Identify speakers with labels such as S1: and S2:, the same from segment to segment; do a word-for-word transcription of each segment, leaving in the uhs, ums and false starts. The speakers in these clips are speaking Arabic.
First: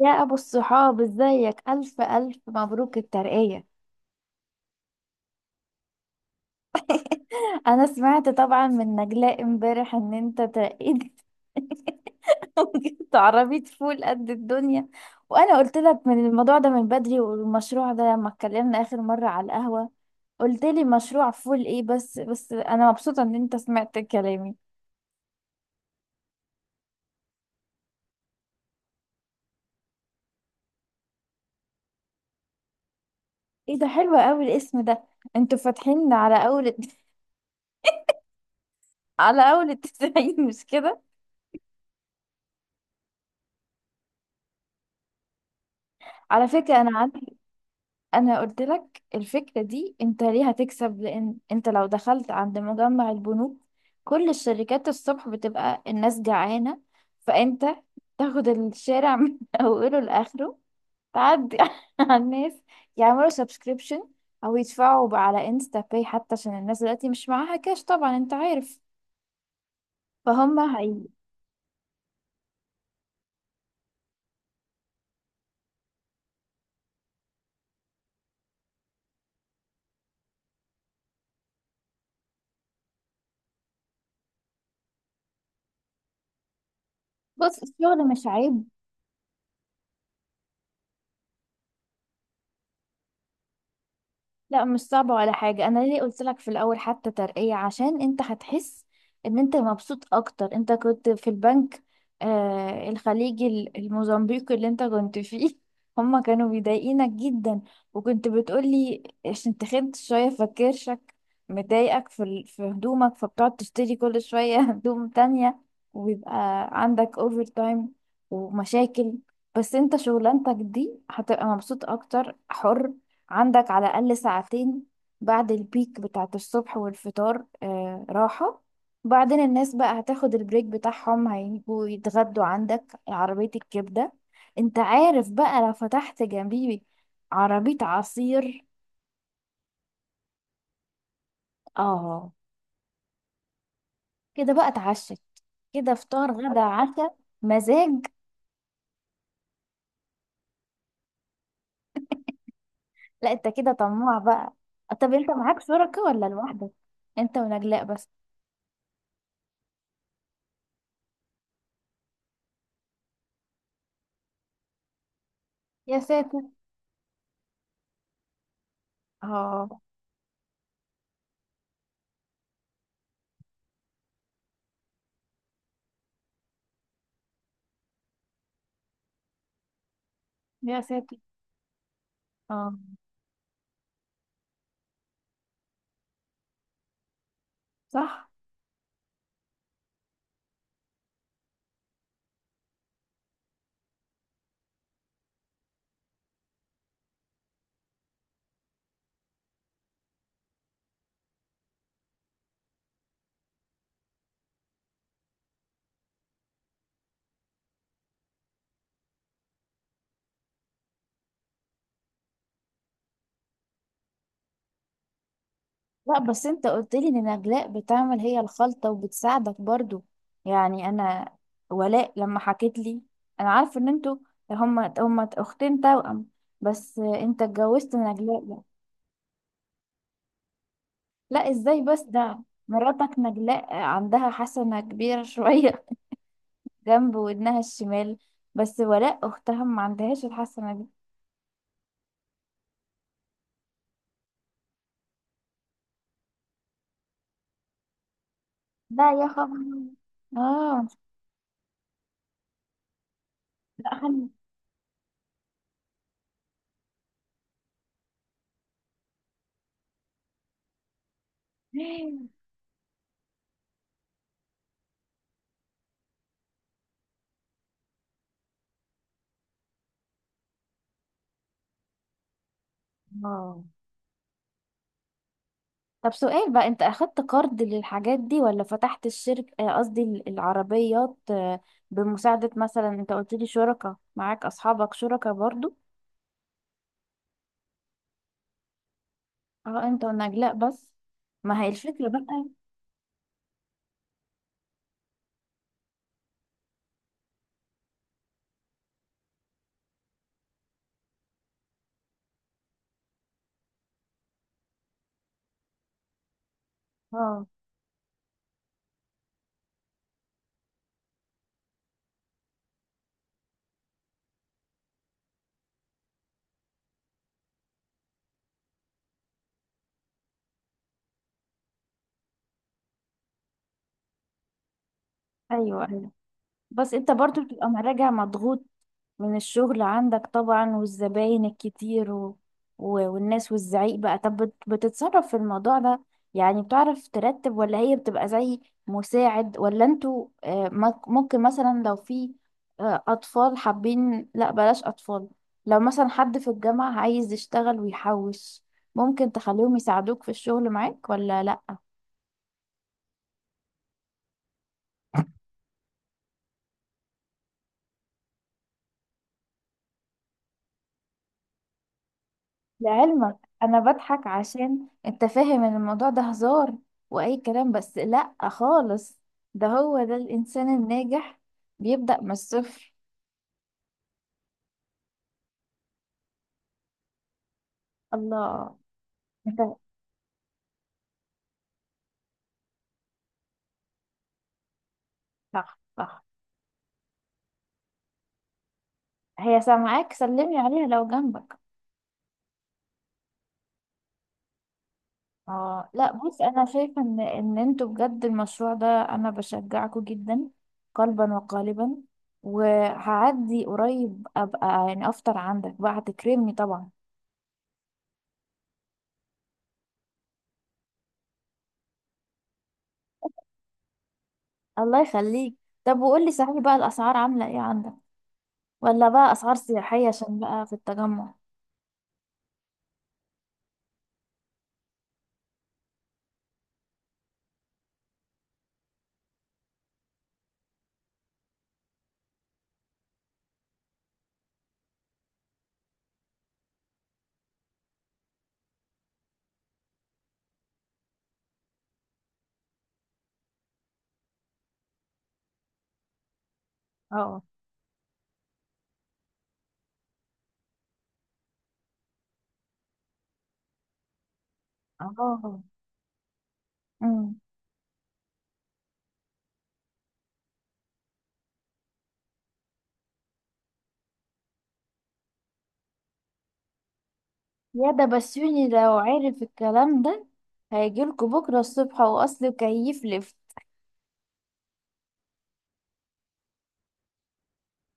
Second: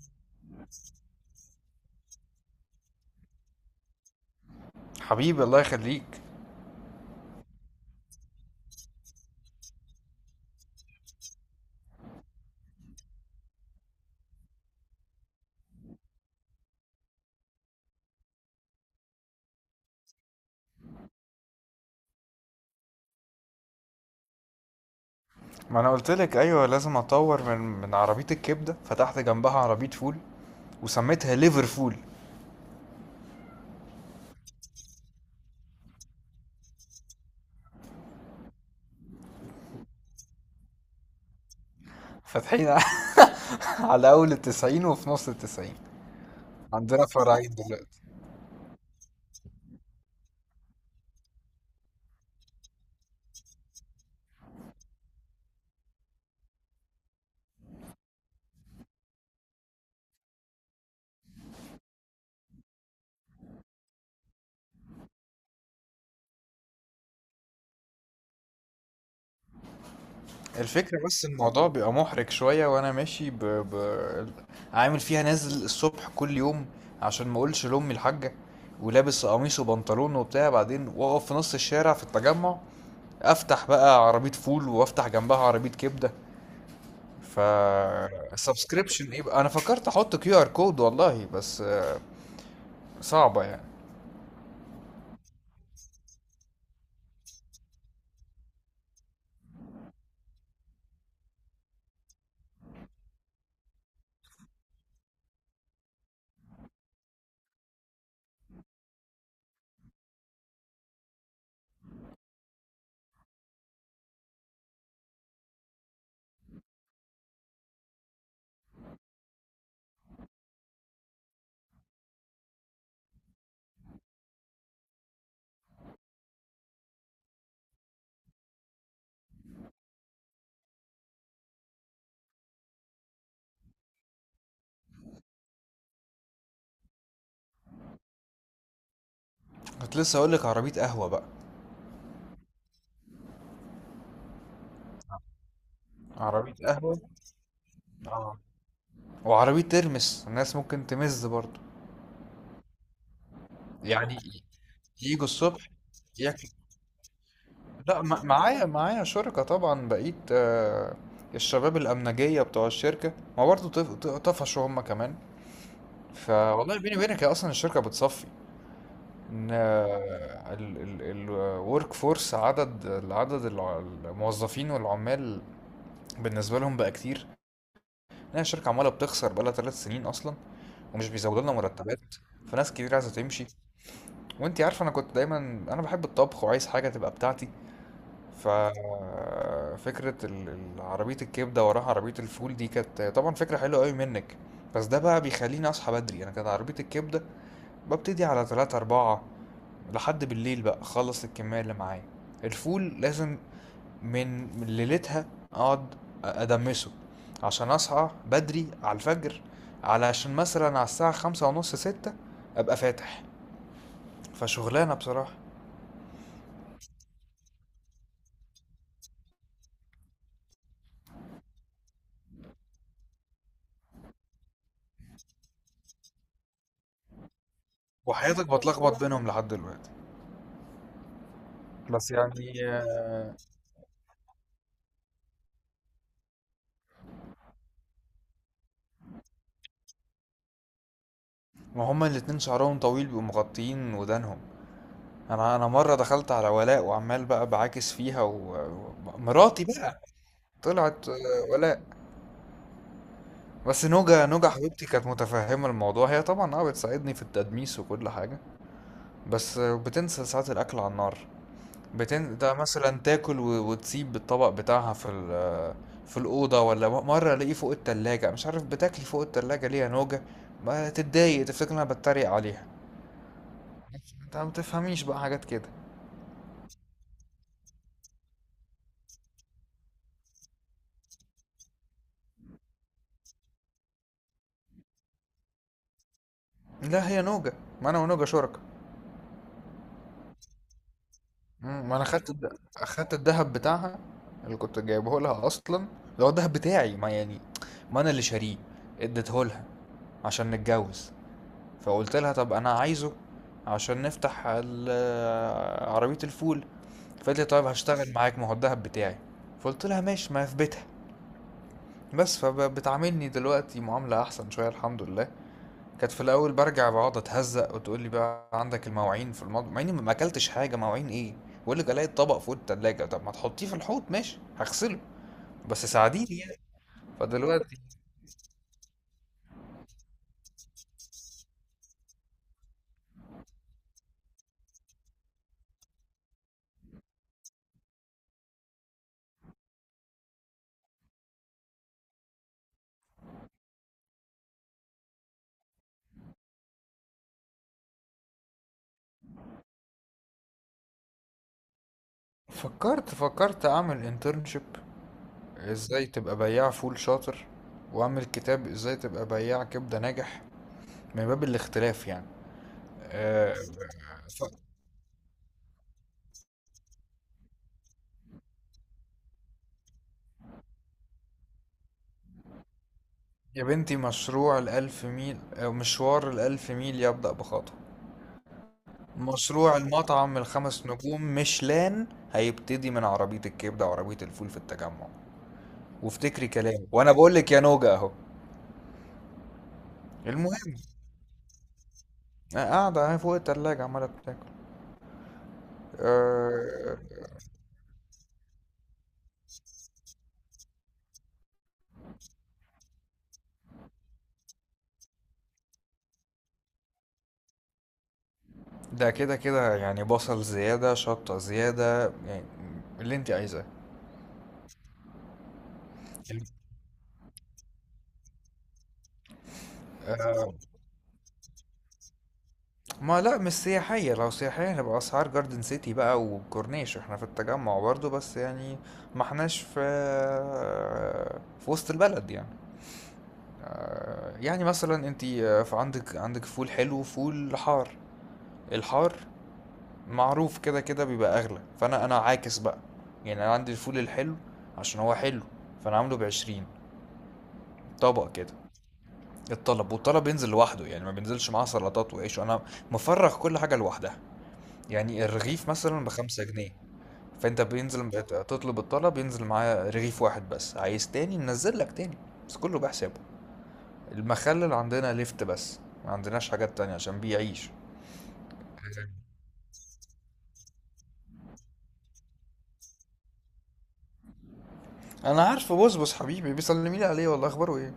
S1: يا أبو الصحاب، ازيك؟ ألف ألف مبروك الترقية.
S2: حبيبي الله يخليك.
S1: أنا سمعت طبعا من نجلاء امبارح إن أنت ترقيت وجبت عربية فول قد الدنيا. وأنا قلت لك من الموضوع ده من بدري، والمشروع ده لما اتكلمنا آخر مرة على القهوة، قلت لي مشروع فول إيه؟ بس بس أنا مبسوطة إن أنت سمعت كلامي.
S2: ما انا قلت لك ايوه، لازم اطور من من عربيه الكبده، فتحت جنبها عربيه فول وسميتها ليفرفول.
S1: إيه ده؟ حلو أوي الاسم ده. أنتوا فاتحين على أول على أول التسعين، مش كده؟
S2: فاتحين على اول التسعين وفي نص التسعين.
S1: على فكرة أنا
S2: عندنا
S1: عندي...
S2: فرعين دلوقتي.
S1: انا قلت لك الفكره دي، انت ليه هتكسب؟ لان انت لو دخلت عند مجمع البنوك، كل الشركات الصبح بتبقى الناس جعانه، فانت تاخد الشارع من اوله لاخره، تعدي على الناس، يعملوا سبسكريبشن او يدفعوا على انستا باي حتى، عشان الناس دلوقتي مش معاها كاش، طبعا انت عارف. فهم هي.
S2: الفكرة بس الموضوع بيبقى محرج شوية وانا ماشي ب... ب... عامل فيها، نازل الصبح كل يوم عشان ما اقولش لامي الحاجة، ولابس قميص وبنطلون وبتاع، بعدين واقف في نص الشارع في التجمع افتح بقى عربية فول وافتح جنبها عربية كبدة. ف
S1: بص، الشغل مش عيب.
S2: سبسكريبشن ايه بقى؟ انا فكرت احط كيو ار كود والله، بس آه، صعبه يعني.
S1: لا مش صعبة ولا حاجة. أنا ليه قلت لك في الأول حتى ترقية؟ عشان أنت هتحس إن أنت مبسوط أكتر. أنت كنت في البنك آه الخليجي، ال- الموزمبيقي اللي أنت كنت فيه، هما كانوا بيضايقينك جدا. وكنت بتقولي عشان تخنت شوية فكرشك مضايقك في ال- في هدومك، فبتقعد تشتري كل شوية هدوم تانية، ويبقى عندك أوفر تايم ومشاكل. بس أنت شغلانتك دي هتبقى مبسوط أكتر، حر، عندك على الأقل ساعتين بعد البيك بتاعت الصبح والفطار، آه راحة. بعدين الناس بقى هتاخد البريك بتاعهم، هيجوا يتغدوا عندك عربية الكبدة. انت عارف بقى لو فتحت جنبي عربية عصير.
S2: كنت لسه اقول لك عربيه قهوه بقى.
S1: اه. كده بقى اتعشت، كده فطار
S2: عربيه
S1: غدا
S2: قهوه.
S1: عشاء. مزاج.
S2: اه. وعربيه ترمس الناس ممكن تمز برضه.
S1: لا انت كده
S2: يعني
S1: طماع بقى. طب
S2: يجوا
S1: انت معاك
S2: الصبح
S1: شركة ولا
S2: ياكل.
S1: لوحدك؟ انت ونجلاء
S2: لا،
S1: بس؟
S2: ما- معايا معايا شركه طبعا، بقيت آه، الشباب الامنجيه بتوع الشركه ما برضه طف- طفشوا هم كمان.
S1: يا ساتر.
S2: فوالله بيني وبينك هي اصلا الشركه بتصفي. ان
S1: اه.
S2: الورك فورس، عدد العدد الع- الموظفين والعمال بالنسبه لهم بقى كتير، لان الشركه عماله بتخسر بقى لها ثلاث سنين اصلا
S1: يا
S2: ومش
S1: ساتر.
S2: بيزودوا لنا مرتبات، فناس
S1: اه.
S2: كتير عايزه تمشي. وانتي عارفه انا كنت دايما، انا بحب الطبخ وعايز حاجه تبقى بتاعتي.
S1: صح.
S2: ف فكره ال- ال- عربيه الكبده وراها عربيه الفول دي كانت طبعا فكره حلوه قوي منك، بس ده بقى بيخليني اصحى بدري. انا كانت عربيه الكبده ببتدي على تلاتة أربعة لحد بالليل بقى أخلص الكمية اللي معايا. الفول لازم من من ليلتها أقعد أدمسه عشان أصحى بدري على الفجر، علشان مثلا على الساعة خمسة ونص ستة أبقى فاتح. فشغلانة بصراحة.
S1: لا بس انت قلت لي ان نجلاء بتعمل هي الخلطة وبتساعدك برضو. يعني انا، ولاء لما حكيت لي، انا عارفه ان انتوا، هما هما اختين توأم، بس انت اتجوزت نجلاء
S2: وحياتك
S1: بقى.
S2: بتلخبط بينهم لحد دلوقتي،
S1: لا ازاي بس
S2: بس
S1: ده؟
S2: يعني
S1: مراتك نجلاء عندها حسنة كبيرة شوية جنب ودنها الشمال، بس ولاء اختها ما عندهاش الحسنة دي.
S2: ما هما الاتنين شعرهم طويل بيبقوا مغطيين ودانهم. انا انا مره دخلت على ولاء وعمال بقى بعاكس فيها
S1: لا يا خبر.
S2: ومراتي بقى،
S1: اه.
S2: طلعت آه، ولاء. بس
S1: لا
S2: نوجا
S1: خلي.
S2: نوجا حبيبتي كانت متفهمة الموضوع، هي طبعا اه بتساعدني في التدميس وكل حاجة. بس بتنسى ساعات الأكل على النار. بتن... ده مثلا تاكل و... وتسيب الطبق بتاعها في ال... في الأوضة، ولا م- مرة ألاقيه فوق التلاجة. مش عارف بتاكلي فوق التلاجة ليه يا نوجا؟ ما تتضايق تفتكر إن أنا بتريق عليها.
S1: اه.
S2: انت ما بتفهميش بقى حاجات كده.
S1: طب سؤال بقى. انت اخدت قرض للحاجات دي ولا فتحت الشركة، آه، قصدي ال- العربيات آه، بمساعدة مثلا؟ انت قلت لي شركاء معاك، اصحابك شركاء برضو؟
S2: لا هي نوجا، ما أنا ونوجا شركاء.
S1: اه انت ونجلاء بس. ما هي
S2: مم، ما انا
S1: الفكرة
S2: خدت
S1: بقى.
S2: الد... خدت الذهب بتاعها اللي كنت جايبه لها اصلا، اللي هو الذهب بتاعي ما يعني، ما انا اللي شاريه، اديته لها عشان نتجوز. فقلت لها طب انا عايزه عشان نفتح ال- عربية الفول، فقالت لي
S1: اه.
S2: طيب هشتغل معاك، ما هو الذهب بتاعي. فقلت لها ماشي، ما في بيتها بس. فبتعاملني دلوقتي معاملة احسن شوية الحمد لله. كانت في الاول برجع بقعد اتهزق وتقول لي بقى عندك المواعين في المطبخ، مع اني ما اكلتش حاجه. مواعين ايه؟ بقول لك الاقي الطبق فوق التلاجة، طب ما تحطيه في الحوض ماشي هغسله، بس
S1: ايوه ايوه.
S2: ساعديني يعني.
S1: بس انت برضو بتبقى
S2: فدلوقتي
S1: راجع مضغوط من الشغل عندك طبعا، والزباين الكتير و... و... والناس والزعيق بقى. طب بت- بتتصرف في الموضوع ده؟ يعني بتعرف ترتب ولا هي بتبقى زي مساعد؟ ولا انتوا آه، مك- ممكن مثلا لو في آه، أطفال حابين... لا بلاش أطفال. لو مثلا حد في الجامعة عايز يشتغل ويحوش، ممكن تخليهم يساعدوك في الشغل معاك ولا لا؟
S2: فكرت فكرت اعمل انترنشيب، ازاي تبقى بياع فول شاطر، واعمل كتاب ازاي تبقى بياع كبده ناجح، من باب الاختلاف يعني.
S1: لعلمك،
S2: أه.
S1: انا بضحك
S2: ف-
S1: عشان انت فاهم ان الموضوع ده هزار واي كلام، بس لا خالص. ده هو ده الانسان الناجح، بيبدأ من الصفر.
S2: يا بنتي، مشروع الألف ميل أو مشوار الألف ميل يبدأ بخطوة.
S1: الله. انت...
S2: مشروع المطعم الخمس نجوم ميشلان هيبتدي من عربية الكبدة وعربية الفول في التجمع.
S1: صح صح.
S2: وافتكري كلامي وانا بقول لك يا نوجة اهو.
S1: هي سامعاك؟ سلمي
S2: المهم،
S1: عليها لو جنبك.
S2: أنا قاعدة اهي فوق التلاجة عمالة بتاكل.
S1: اه لا بص، انا
S2: آه،
S1: شايفه ان ان انتوا بجد المشروع ده انا بشجعكوا جدا، قلبا وقالبا. وهعدي قريب ابقى يعني افطر عندك بقى، هتكرمني طبعا.
S2: ده كده كده يعني بصل زيادة شطة زيادة يعني، اللي انت عايزاه.
S1: الله يخليك. طب وقولي
S2: الم-
S1: صحيح بقى، الأسعار عاملة ايه عندك؟ ولا بقى أسعار سياحية عشان
S2: آه،
S1: بقى في التجمع؟
S2: ما لا مش سياحية. لو سياحية هنبقى أسعار جاردن سيتي بقى وكورنيش. احنا في التجمع برضو، بس يعني ما احناش في آه، في وسط البلد يعني. يعني مثلا انت في عندك عندك فول حلو وفول حار. الحار معروف كده كده بيبقى اغلى، فانا انا عاكس بقى. يعني انا عندي الفول الحلو، عشان هو حلو فانا عامله بعشرين
S1: اه.
S2: طبق كده. الطلب والطلب ينزل لوحده، يعني ما بينزلش معاه سلطات وعيش، وانا مفرغ كل حاجة لوحدها. يعني
S1: اه.
S2: الرغيف مثلا بخمسة جنيه،
S1: امم
S2: فانت بينزل تطلب الطلب ينزل معاه رغيف واحد بس، عايز تاني ننزل لك تاني، بس كله بحسابه. المخلل عندنا لفت بس، ما عندناش حاجات تانية عشان بيعيش.
S1: يا ده بسيوني، لو عرف الكلام ده هيجيلكوا بكرة الصبح وأصله كيف لف.
S2: انا عارفه بصبص حبيبي بيسلمي لي عليه والله، اخباره ايه؟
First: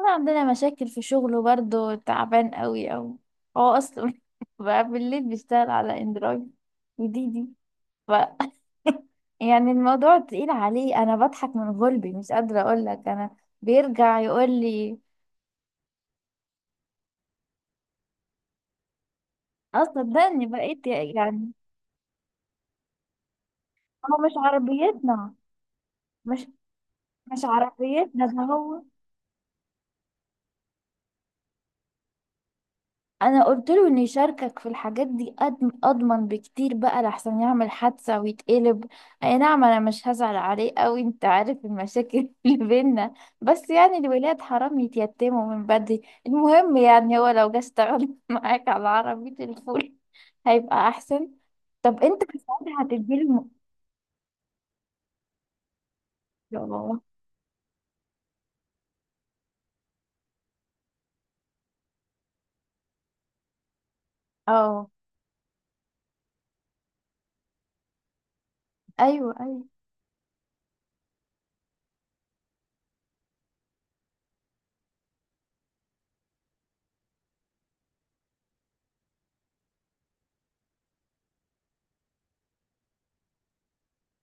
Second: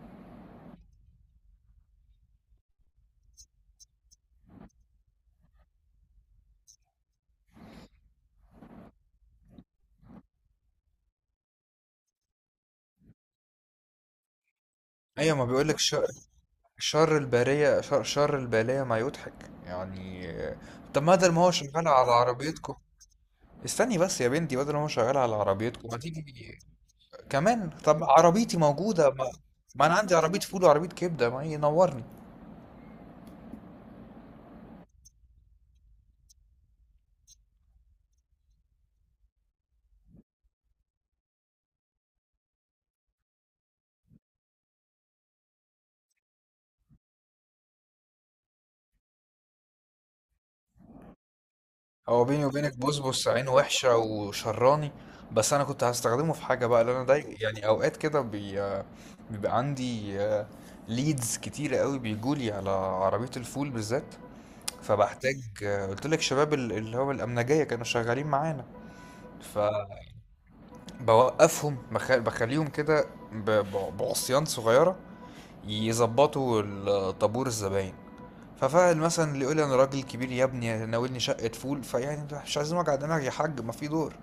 S1: أنا عندنا مشاكل في شغله برضه، تعبان قوي أوي. هو أصله بقى بالليل بيشتغل على اندرويد وديدي، ف يعني الموضوع تقيل عليه. أنا بضحك من غلبي، مش قادرة أقولك. أنا بيرجع يقول لي...
S2: ايوه ما بيقولك شر، شر الباريه، شر، شر البلايا ما يضحك
S1: اه
S2: يعني.
S1: صدقني، بقيت
S2: طب ما ده ما هو
S1: يعني.
S2: شغال على عربيتكم. استني بس
S1: هو
S2: يا
S1: مش
S2: بنتي، بدل ما هو شغال
S1: عربيتنا.
S2: على عربيتكم ما
S1: مش
S2: تيجي
S1: مش
S2: كمان؟ طب
S1: عربيتنا ده
S2: عربيتي
S1: هو.
S2: موجوده، ما, ما انا عندي عربيه فول وعربيه كبده، ما ينورني.
S1: انا قلت له ان يشاركك في الحاجات دي، أضم- اضمن بكتير بقى، لحسن يعمل حادثة ويتقلب. اي نعم انا مش هزعل عليه قوي، انت عارف المشاكل اللي بينا، بس يعني الولاد حرام يتيتموا من بدري. المهم، يعني هو لو جه اشتغل معاك على عربية الفول، هيبقى احسن. طب انت
S2: هو
S1: في
S2: بيني وبينك
S1: ساعتها
S2: بصبص
S1: هتديله...
S2: عينه وحشة وشراني، بس أنا كنت هستخدمه في حاجة بقى، لأن
S1: م-
S2: أنا داي يعني أوقات كده بي... بيبقى عندي ليدز كتيرة قوي بيجولي على عربية الفول بالذات،
S1: اه.
S2: فبحتاج. آه، قلت لك شباب ال- اللي هو الأمنجية كانوا شغالين معانا،
S1: ايوه ايوه.
S2: فبوقفهم بخ... بخليهم كده ب... ب- بعصيان صغيرة يظبطوا ال- طابور الزباين. ففاعل مثلا اللي يقول لي انا راجل كبير يا ابني ناولني شقه فول، فيعني مش عايزين وجع دماغ يا حاج، ما في دور،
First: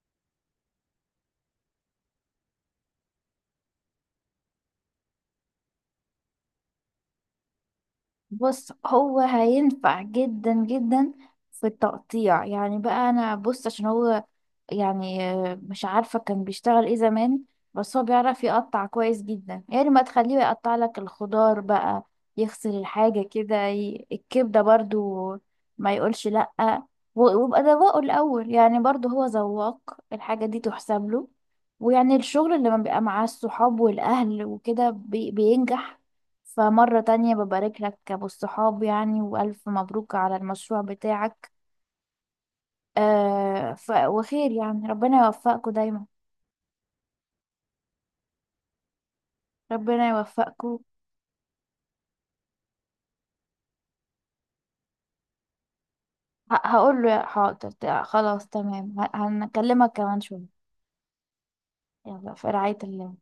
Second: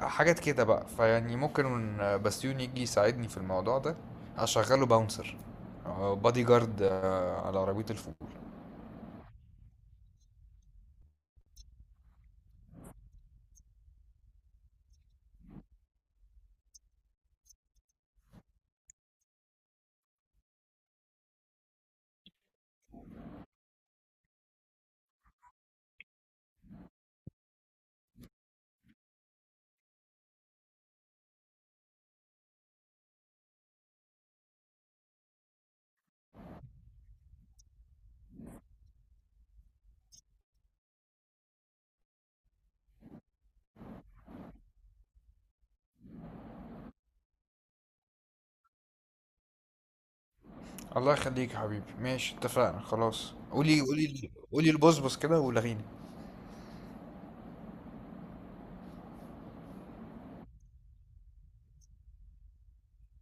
S2: حاجات كده بقى. فيعني ممكن بسيوني يجي يساعدني في الموضوع ده، اشغله باونسر أو بادي جارد آه، على عربية الفول.
S1: بص هو هينفع جدا جدا في التقطيع. يعني بقى انا بص، عشان هو يعني آه، مش عارفة كان بيشتغل ايه زمان، بس هو بيعرف يقطع كويس جدا. يعني ما تخليه يقطع لك الخضار بقى، يغسل الحاجة كده، ي- الكبدة برضو، ما يقولش لأ. و- ويبقى ذواقه الأول. يعني برضو هو ذواق الحاجة دي تحسب له. ويعني الشغل اللي لما بيبقى مع الصحاب والأهل وكده بي- بينجح. فمرة تانية ببارك لك أبو الصحاب، يعني وألف مبروك على المشروع بتاعك. آه ف... وخير. يعني ربنا يوفقكم دايما. ربنا يوفقكم.
S2: الله يخليك يا حبيبي، ماشي اتفقنا خلاص. قولي قولي قولي البصبص كده ولغيني.
S1: ه... هقول له حاضر، ت- خلاص تمام. ه... هنكلمك كمان شوية. يلا، في رعاية الله.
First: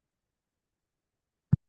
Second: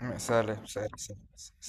S2: سلام سلام. سلام.